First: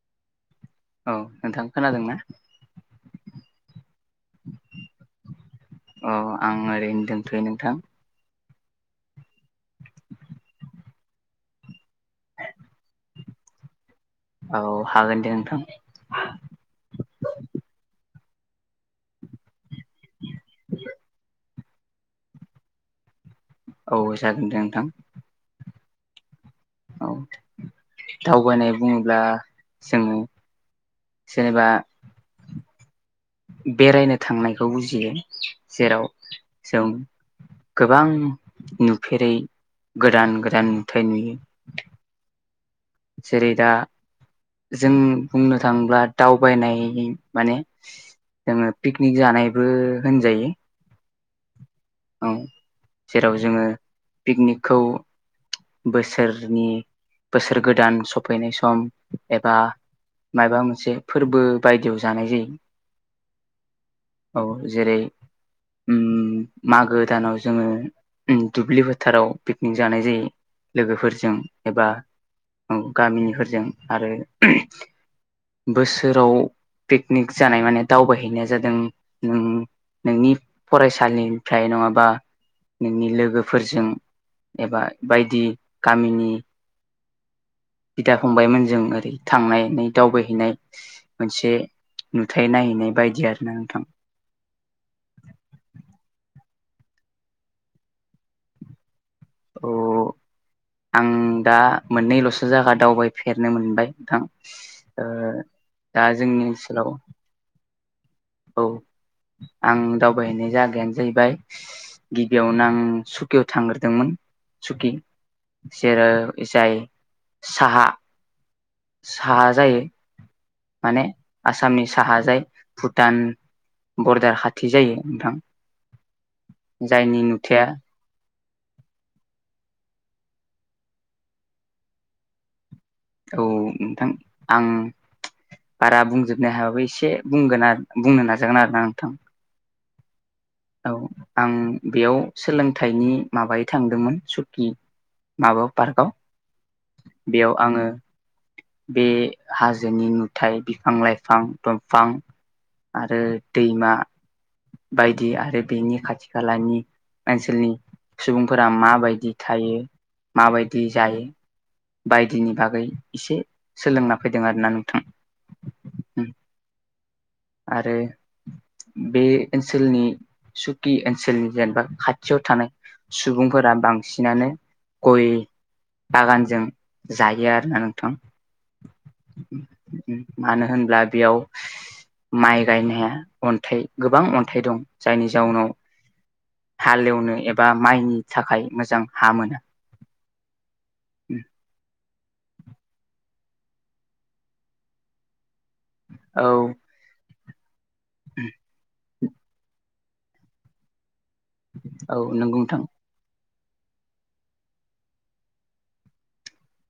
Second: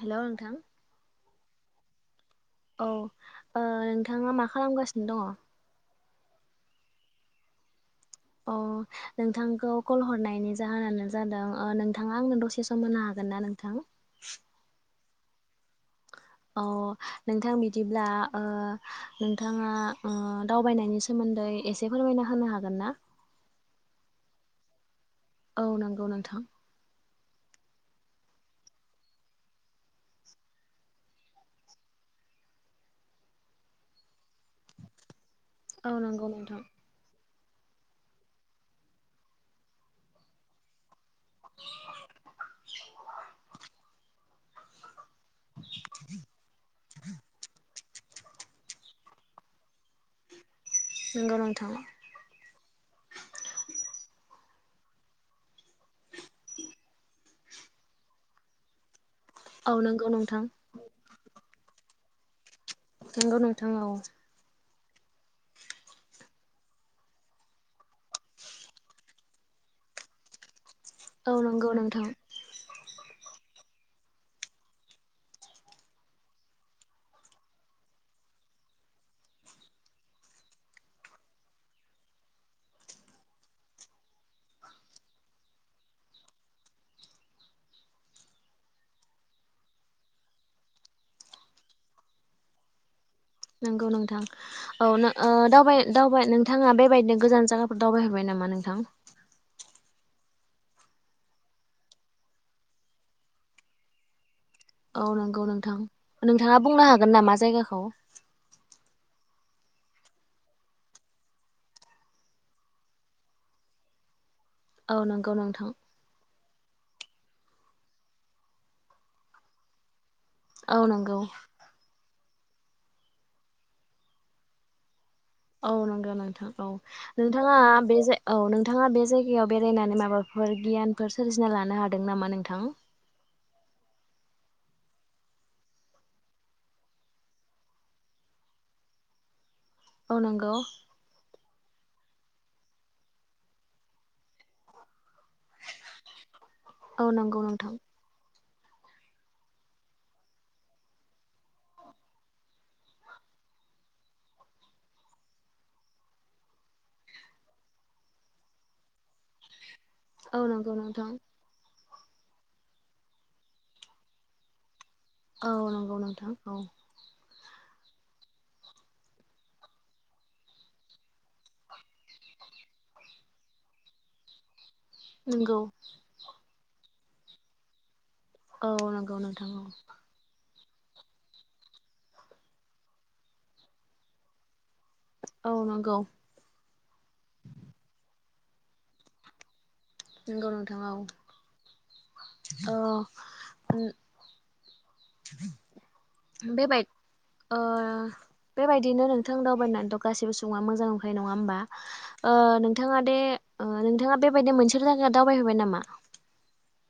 हेल' नोंथां औ नोंथां खोनादों ना? औ ओ नोंथाङा मा खालामगासिनो दङ? औ आं ओरैनो दोनथ'यो नोंथां। अ नोंथांखौ कल हरनायनि जाहोनानो जादों ओ नोंथाङा आंनो दसे सम होनो हागोन ना नोंथां? औ हागोन दे नोंथां। अ नोंथां बिदिब्ला ओ नोंथाङा ओ दावबायनायनि सो मोन्दै एसे फोरमायना होनो हागोन ना? औ जागोन दे नोंथां। औ नंगौ नोंथां। औ दावबायनाय बुङोब्ला जोङो जेनेबा बेरायनो थांनायखौ बुजियो औ जेराव नंगौ नोंथां जों गोबां नुफेरै गोदान गोदान नुथाय नुयो। जेरै दा जों बुंनो थाङोब्ला दावबायनाय माने जोङो पिकनिक जानायबो होनजायो। नोंगौ नोंथां। औ जेराव जोङो पिकनिकखौ बोसोरनि बोसोर गोदान सफैनाय सम एबा औ नंगौ नोंथां मायबा मोनसे फोरबो बायदियाव जानाय जायो। नोंगौ नोंथां‌ औ। औ जेरै उम मागो दानाव जोङो दुब्लि फोथाराव पिकनिक जानाय जायो। लोगोफोरजों औ नंगौ एबा नोंथां गामिनिफोरजों आरो बोसोराव पिकनिक जानाय माने दावबायहैनाया जादों नों नोंनि फरायसालिनिफ्राय नङाबा नोंनि लोगोफोरजों एबा बायदि गामिनि बिदा फंबायमोनजों ओरै थांनायै दावबायहैनाय मोनसे नुथाय नायहैनाय बाय नंगौ नोंथां औ दावबाय-दावबाय नों नोंथाङा बेबायदिनो गोजान जायाफोर दावबायहरबाय नामा नोंथां? आं दा मोननैल'सो जायगा दावबायफेरनो मोनबाय नोंथां। ओ औ नंगौ दा नोंथां जोंनि नोंथाङा बुंनो ओनसोलाव हागोन नामा जायगाखौ औ आं दावबायहैनाय जागायानो जाहैबाय गिबियावनो आं सुकियाव थांग्रोदोंमोन। सुकि औ नंगौ नोंथां जेरै जाय साहा साहा जायो औ माने नंगौ आसामनि साहाजाय भुटान बरदार खाथि जायो। नोंथां औ नंगौ नोंथां औ जायनि नोंथाङा नुथाया बे जा औ नोंथाङा बे जायगायाव बेरायनानै माबाफोर गियानफोर सोरजिना लानो हादों नामा नोंथां? औ नोंथां आं बारा बुंजोबनो हायाबो एसे बुंगोन बुंनो नाजागोन आरो ना नोंथां। औ नंगौ। औ आं बेयाव सोलोंथाइनि माबायै थांदोंमोन सुकि माबा पार्कआव औ नंगौ बेयाव नोंथां आङो बे हाजोनि नुथाय बिफां लाइफां दंफां आरो दैमा बायदि बिदि आरो बेनि खाथि खालानि ओनसोलनि सुबुंफोरा माबायदि थायो औ नंगौ माबायदि नोंथां जायो बायदिनि बागै एसे सोलोंना फैदों आरोनादों औ नंगौ नोंथां औ आरो बे ओनसोलनि सुकि ओनसोलनि जेनेबा खाथियाव थानाय सुबुंफोरा बांसिनानो गय नंगौ बागानजों जायो आरो ना औ नंगौ नोंथां मानो होनब्ला बेयाव माइ गायनाया अन्थाइ गोबां अन्थाइ दं जायनि औ जाउनाव नंगौ हालेवनो एबा माइनि थाखाय मोजां हा मोना नंगौ नोंथां औ औ बेबा बेबायदिनो नोंथां दावबायनानै दं गासिबो सुबुङा मोजां नङा होनबा औ नंगौ नोंथां नोंथाङा दे नोंथाङा बेबायदि मोनसे थाखाया दावबायहोबाय नामा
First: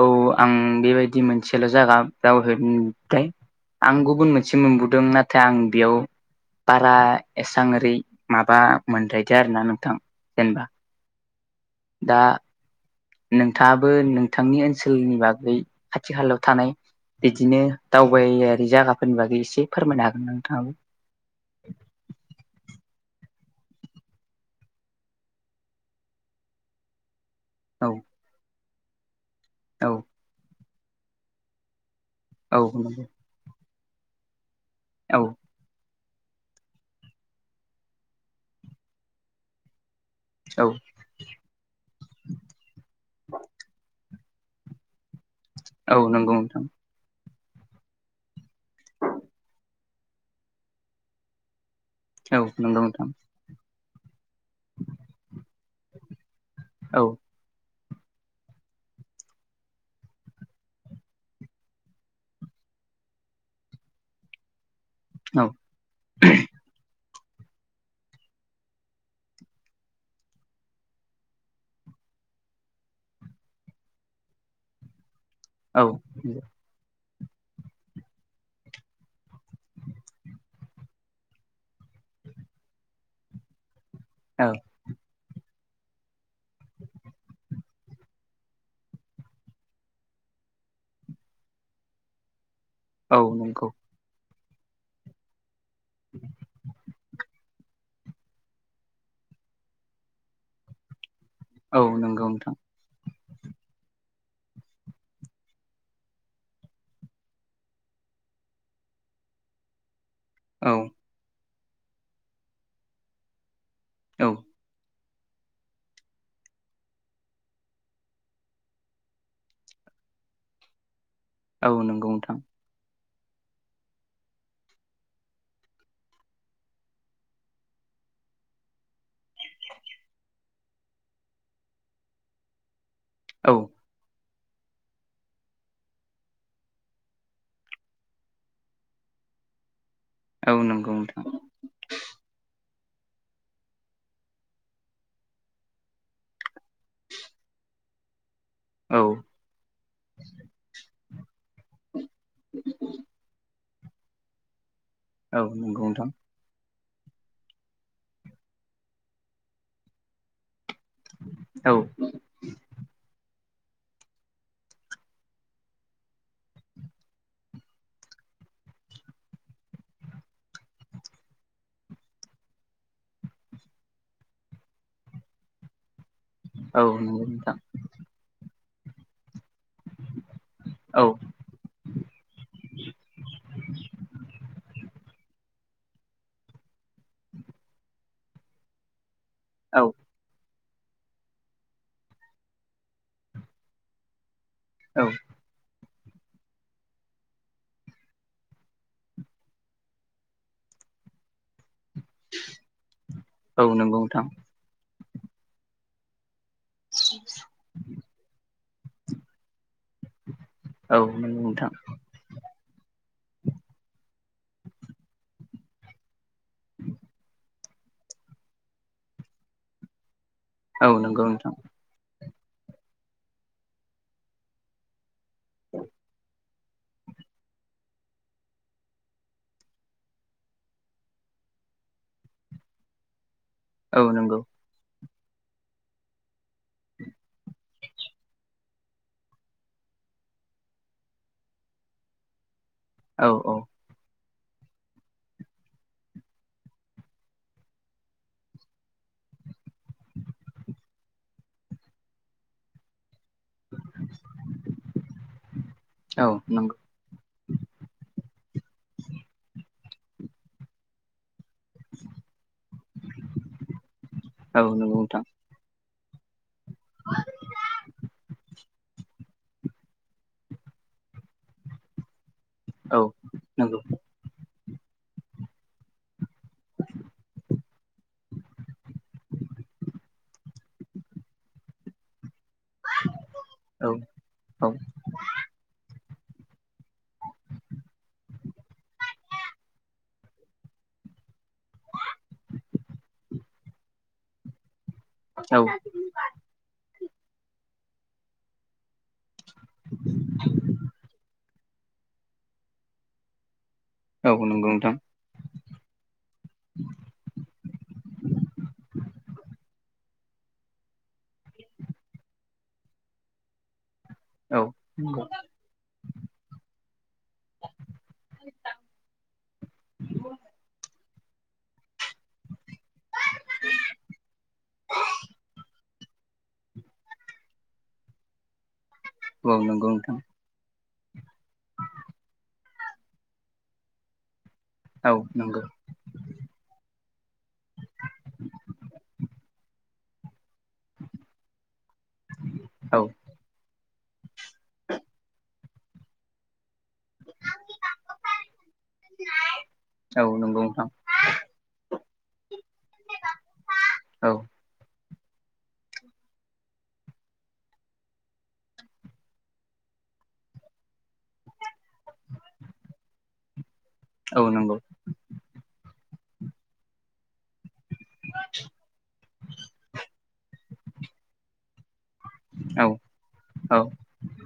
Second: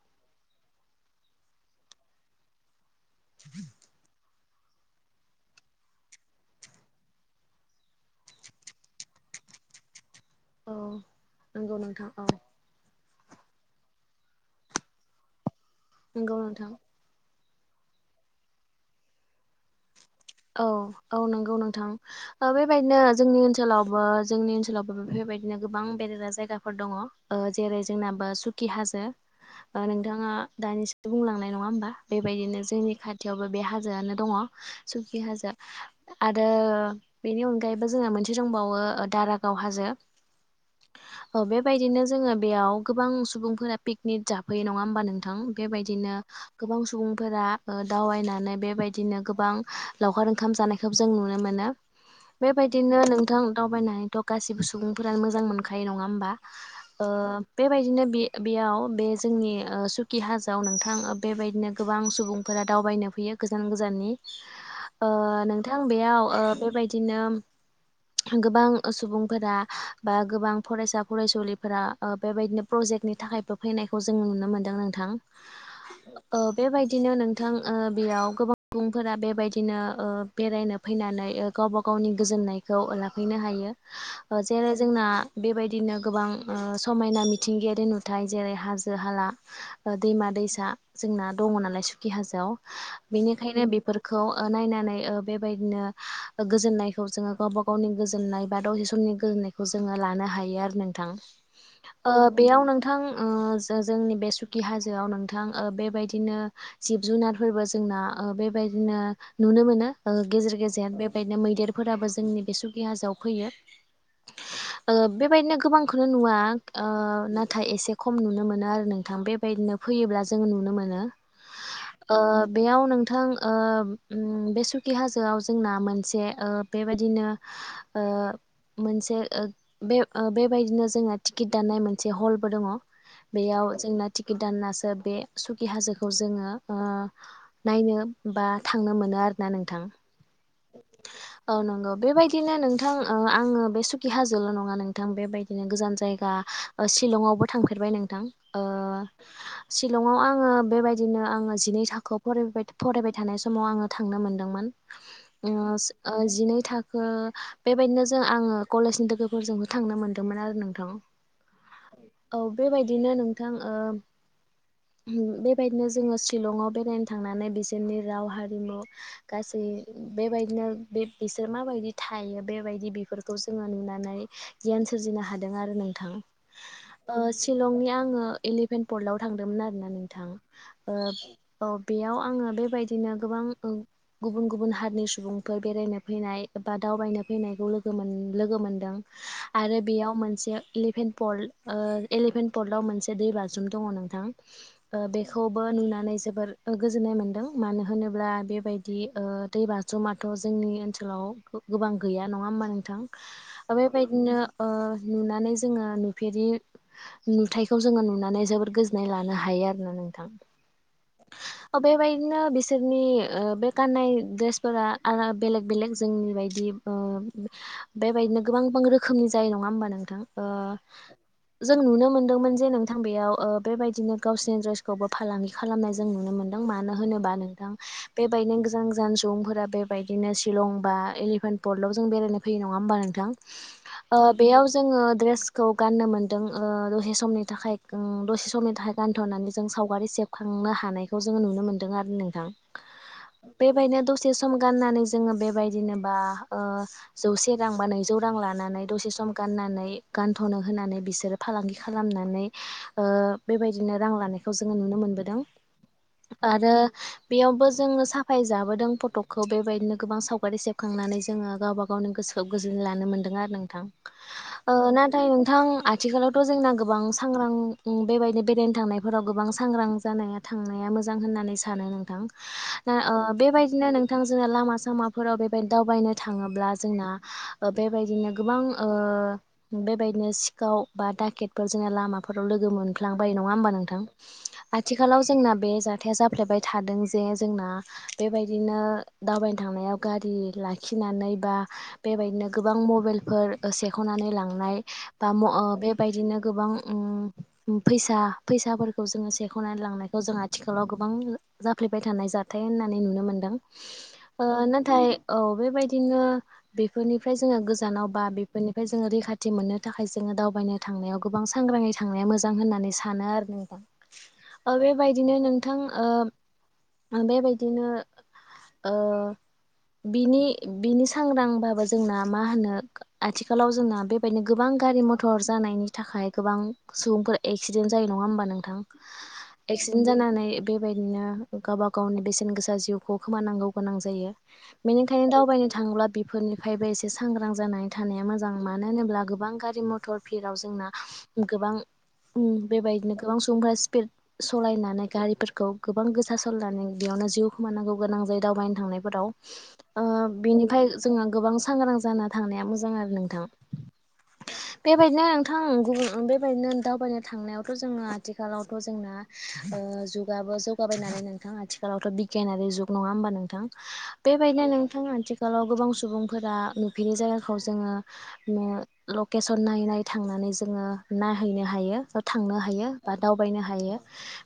औ आं बेबायदि मोनसेल' जायागा दावगाहैबाय आं गुबुन मोनसे मोनसे मोनबोदों नाथाय आं बेयाव बारा एससां ओरै माबा मोनद्रायदो आरो ना नोंथां जेनेबा औ नंगौ नोंथां दा औ नोंथाङाबो नोंथांनि ओनसोलनि बागै खाथि नंगौ खालायाव नोंथां थानाय बिदिनो दावबायारि जायगाफोरनि बागै एसे फोरमायनो हा औ औ नंगौ नोंथां ओ बेबायदिनो जोंनि ओनसोल लावबो जोंनि ओनसोलावबो बेफोरबायदिनो गोबां बेरायग्रा जायगाफोर दङ। जेरै औ जोंनाबो सु खि हाजो औ नोंथाङा दानिसो बुंलांनाय नङा होमबा। औ बेबायदिनो जोंनि नंगौ खाथियावबो बे हाजोआनो दङ। औ सुखि हाजोङा आरो बेनि अनगायैबो जोंहा मोनसे दंबावो दारागाव हाजो औ औ बेबायदिनो जोङो बेयाव गोबां सुबुंफोरा पिकनिक जा फैयो नङा होमबा नोंथां औ बेबायदिनो नंगौ नोंथां गोबां सुबुं फोरा दावबायनानै बेबायदिनो गोबां लावखार ओंखाम जानायखौ जों नुनो मोनो। औ नंगौ बेबायदिनो नोंथां दावबायनानै थ' गासिबो सुबुंफ्रा मोजां मोनखायो नङा होनबा। औ ओ बेबायदिनो बे-बेयाव जोंनि सुकि हाजाव नोंथां बेबायदिनो गोबां सुबुंफोरा दावबायनो फैयो गोजान गोजाननि ओ औ नोंथां बेयाव बेबायदिनो गोबां सुबुंफोरा बा गोबां फरायसा फरायसुलिफोरा बेबायदिनो प्र जेटनि थाखायबो फैनायखौ जोङो नुनो मोन्दों नोंथां औ बिदिनो नोंथां ओ बेयाव गोबां सुबुं फोर बेबायदिनो बेरायनो फैनानै गावबा गावनि गोजोननायखौ लाफैनो हायो ओ औ जेरै जोंना बेबाय दिनो ओ गोबां समायना मिथिंगायारि नुथाय जेरै हाजो हाला ओ दैमा दैसा जोंना दङ नालाय सुखि हाजोआव औ बेनिखायनो नंगौ बेफोरखौ ओ नायनानै ओ बेबायदिनो गोजोननाय खौ जोङो गावबा गावनि गोजोननाय बा दसे समनि गोजोननायखौ जोङो लानो हायो आरो नोंथां। औ ओ नंगौ बेयाव नोंथां ओ जो-जोंनि बे सुखि हाजोआव ओ नोंथां बेबायदिनो जिब जुनारफोरबो जोंना ओ बे बायदिनो नुनो मोनो गेजेर औ गेजेर बेबायदिनो मैदेर फोराबो जोंनि बे सुखि हाजोआव फैयो औ बेबायदिनो गोबांखौनो नुवा ओ नाथाय एसे खम नुनो मोनो आरो नोंथां बेबायदिनो फैयोब्ला जों नुनो मोनो औ नंगौ ओ नोंथां बेयाव नोंथां ओ उम बे सुखि हाजोआव जोंना मोनसे ओ बेबायदिनो ओ मोनसे ओ बे ओ बेबायदिनो जोङो टिकेट दाननाय मोनसे हलबो दङ। औ बेयाव जोंना टिकिट दानसो बे सुखि हाजोखौ जोङो ओ नायनो बा थांनो मोनो आरो ना नोंथां औ नंगौ नोंथां औ नंगौ बेबायदिनो नों नोंथां आङो बे सुकि हाजोल' नङा नोंथां बेबायदिनो गोजान जायगा ओ शिलंआवबो थांफेरबाय नोंथां ओ औ औ शिलंआव आङो बेबायदिनो आङो जिनै थाखोआव फरायबाय थानार समाव आङो थांनो मोनदोंमोन नंगौ नोंथां ओ जिनै थां ओ बेबायदिनो जों आङो कलेजनि लोगोफोरजोंबो थांनो मोनदोंमोन आरो आङो औ औ बेबायदिनो नों थां ओ बेबायदिनो जोङो शिलंआव बेरायनो थांनानै बे सोरनि राव हारिमु गासै बेबायदिनो बे बिसोर माबायदि थायो बेबाय दि बेफोरखौ जोङो नुनानै गियान सोरजिनो हादों आरो नोंथां औ ओ नंगौ नोंथां शिलंनि आङो एलिफेन्ट पर्टाव थांदोंमोन आरोना नोंथां ओ औ औ बेयाव आङो बे बायदिनो गोबां गुबुन गुबुन हारिनि सुबुंफोर बेरायनो फैनाय बा दावबायनो फैनायखौ लोगो मोन लोगो मोनदों आरो औ बेयाव मोनसे इलिभेन पल उह इलिभेन पलटआव मोनसे दै बाज्रुम दङ नोंथां। उह औ बेखौबो नुनानै जोबोर गोजोननाय मोन्दों मानो होनोब्ला बेबायदि उह दै बाज्रुमाथ' जोंनि ओनसोलाव गोबां गैया नङा होमबा नोंथां औ नंगौ नोंथां बेबायदिनो ओह नुनानै जोङो नुफेरि नुथायखौ जोङो नुनानै जोबोद गोजोननाय लानो हायो आरो नोंथां औ नंगौ नोंथां बेबायदिनो बिसोरनि बे गाननाय द्रेसफोरा बेलेग बेलेग जोंनि बायदि ओ बेबायदिनो गोबां बां रोखोमनि जायो नङा होमबा नोंथां? ओ औ नंगौ नोंथां जों नुनो मोनदोंमोन जे नोंथां बेयाव ओ बेबायदिनो गावसोरनि ड्रेसखौबो फालांगि खालामनाय जों नुनो मोन्दों। मानो होनोबा नोंथां बेबायदिनो गोजान गोजान सुबुंफोरा बेबायदिनो शिलं बा एलिभेन पल लाव जों बेरायनो फैयो नङा होनब्ला नोंथां? औ ओ नंगौ बेयाव जोंङो ड्रेसखौ गाननो मोनदों ओ दसे समनि थाखाय ओ दसे समनि थाखाय गानथ'नानै जों सावगारि से बखांनो हानायखौ जों नुनो मोनदों आरो नोंथां औ औ बेबायदिनो द से सम गाननानै जोङो बेबायदिनो बा ओ जौसे रां बा नैजौ रां लानानै दसे सम गाननानै गानथ'नो होनानै बिसोरो फालांगि खालामनानै ओ बेबायदिनो रां लानायखौ जोङो नुनो मोनबोदों। औ आरो नंगौ बेयावबो जोङो साफाय जाबोदों फटकखौ बेबायदिनो गोबां सावगारि सेबखांनानै जों जोङो गावबा गावनि गोसोखौ गोजोननाय लानो मोनदों आरो नोंथां औ नंगौ नाथाय नोंथां आ थिखालावथ' जोंना गोबां सांग्रां बेबायदि बेरायनो थांनायफोराव गोबां सांग्रां जानाया थांनाया मो‌ जां होननानै सानो नोंथां औ ओ नंगौ बेबायदिनो नोंथां जोंहा लामा सा माफोराव बेबायदि दावबायनो थाङोब्ला जोंना ओ बेबायदिनो गोबां ओ बे दिनो सिखाव बा डाकेटफोर जों लामा फोराव लोगो मोनफ्लांबाय नङा हनबा औ नोंथां? आथिखालाव जोंना बे जाथाया जाफ्लेबाय थादों जे जोंना बेबायदिनो दावबायनो थांनायाव गारि लाखिनो नानै बा बेबायदिनो गोबां मबाइलफोर सेख'नानै लांनाय बा औ ओ बेबायदिनो गोबां फैसा फैसाफोरखौ जोङो सेख'नानै लांनायखौ जों आथिखा जाफ्लेबाय थानाय जाथाय होननानै नुनो मोनदों। औ ओ नंगौ नोंथां नाथाय औ बेबायदिनो बेफोरनिफ्राय जोङो गोजानाव बा बेफोरनिफ्राय जोङो रैखाथि दि मोननो थाखाय जोङो दावबायनो थांनायाव गोबां सांग्राङै थांनाया मोजां होननानै सानो आरो औ नोथां ओ बेबायदिनो ओ बिनि बिनि सांग्रांबाबो जोंना मा होनो आथिखालाव जोंना बेबायदिनो गोबां गारि मथर जानायनि थाखाय गोबां सुबुंफोरा एक्सिडेन्ट जायो नङा होमबा नोंथां औ नंगौ एक्सिडेन्ट नोंथां जानानै बेबायदिनो गावब गावनि बेसेन गोसा जिउखौ खोमानांगौ गोनां जायो। औ बेनिखायनो नंगौ दावबायनो थाङोब्ला बेफोरनिफ्रायबो एसे सांग्रां जानानै थानाया मोजां मानो होनोब्ला गोबां गारि मथर भीराव जोंना गोबां औ बेबायदिनो गोबां सुबुंफोरा स्पिद सालायनानै गारिफोरखौ गोबां गोसा सालायनानै बेयावनो जिउ खोमानांगौ गोनां जायो दावबायनो थांनायफोराव औ नंगौ बिनिफ्राय नोंथां जोंहा गोबां सांग्रां जानानै थांनाया मोजां आरो नोंथां। औ बेबायदिनो नोंथां बेबायदिनो दावबायनो थांनायावथ' जोङो आथिखालावथ' जोंना ओ जुगाबो जौगाबाय नालाय नोंथां आथिखालावथ' बिगियानारि जुग नङा होमबा नोंथां? औ बेबायदिनो नंगौ नोंथां आथिखालाव गोबां सुबुंफोरा नुफेरै जायगाखौ जोङो लकेसन नायै नायै थांनानै जोङो नायहैनो हायो। थांनो औ हायो बा दावबायनो औ हायो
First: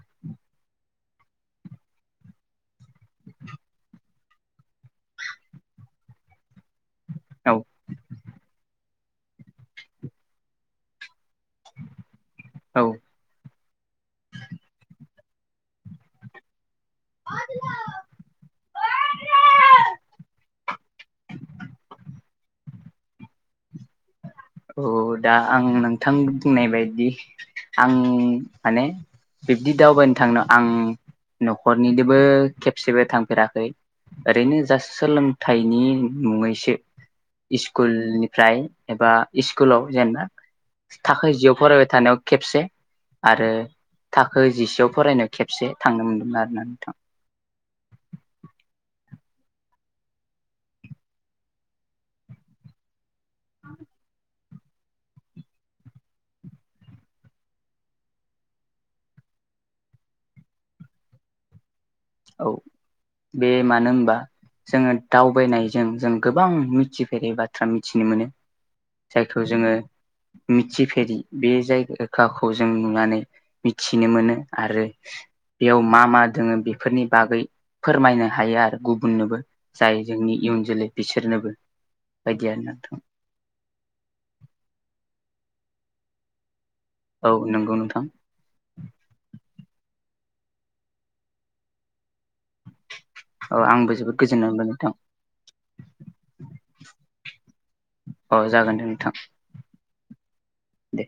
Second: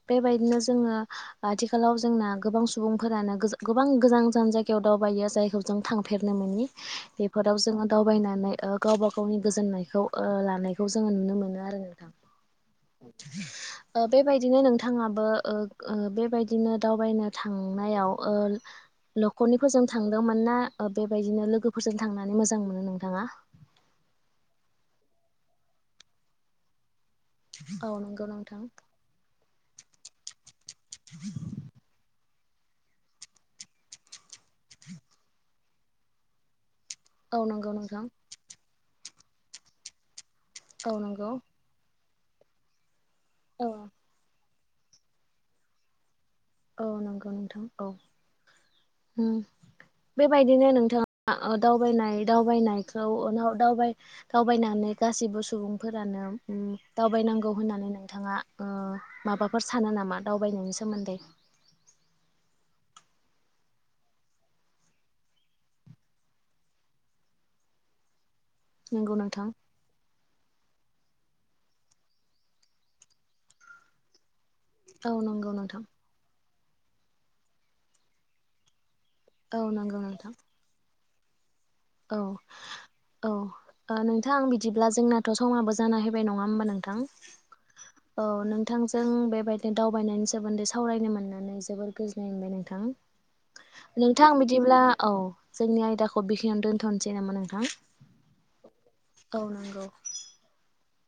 बेबायदिनो आथिखालाव जोंना गोबां सुबुंफोरानो गोबां गोजान गोजान जायगायाव दावबायो जायखौ जों थांफेरनो मोनि औ बेफोराव जोङो दावबायनानै गावबा गावनि गोजोननायखौ लानायखौ जोङो नुनो मोनो आरो नोंथां औ ओ बेबायदिनो नोंथाङाबो ओ बेबायदिनो दावबायनो थांनायाव ओ नखरनिफोरजों थांदोंमोन ना बेबायदिनो लोगोफोरजों थांदों नानै मोजां मोनो नोंथाङा औ दा आं नोंथां बुंनाय बायदि औ आं नंगौ नोंथां माने बिब्दि दावबायनो थांनो आं न'खरनिजोंबो खेबसेबो थांफेराखै ओरैनो जा सोलोंथाइनि मुङैसो औ नंगौ स्कुल नोंथां निफ्राय एबा सस्कुलाव जेनेबा औ नंगौ थाखो जिआव फरायबाय थानायाव खेबसे आरो औ थाखो जिसे याव फरायनायाव खेबसे थांनो मोन्दोंमोन आरो औ नंगौ नोंथां औ बेबायदिनो नोंथाङा दावबायनाय दावबायनाय आव दावबाय दावबायनानै गासिबो सुबुंफोरानो दावबायनांगौ होननानै नोंथाङा माबाफोर सानो नामा दावबायनायनि सोमोन्दै औ बे मानो होनबा जोङो दावबायनायजों जों गोबां मिथिफेरै बाथ्रा मिथिनो मोनो नंगौ जायखौ नोंथां जोङो मिथिफेरि बे जायगाखौ जों नुनानै मिथिनो मोनो आरो औ नंगौ नोंथां बेयाव मा मा दोङो बेफोरनि बागै फोरमायनो हायो आरो गुबुननोबो औ नंगौ जाय नोंथां जोंनि इयुन जोलै बिसोरनोबो औ बायदि आरो नोंथां औ नोंथां आं बिदिब्ला जोंना समाबो जाना फैबाय नङा होमबा नोंथां औ नंगौ नोंथां औ नोंथांजों बेबाय दावबायनायनि सोमोन्दै सावरायनो मोननानै जोबोर गोजोननाय मोनबाय नोंथां औ आंबो जोबोद नोंथां गोजोननाय मोनबाय बिदिब्ला नोंथां औ जोंनि आयदाखौ बेखिनिनो दोन थनोसै नामा नोंथां अ जागोन दे नोंथां औ नंगौ दे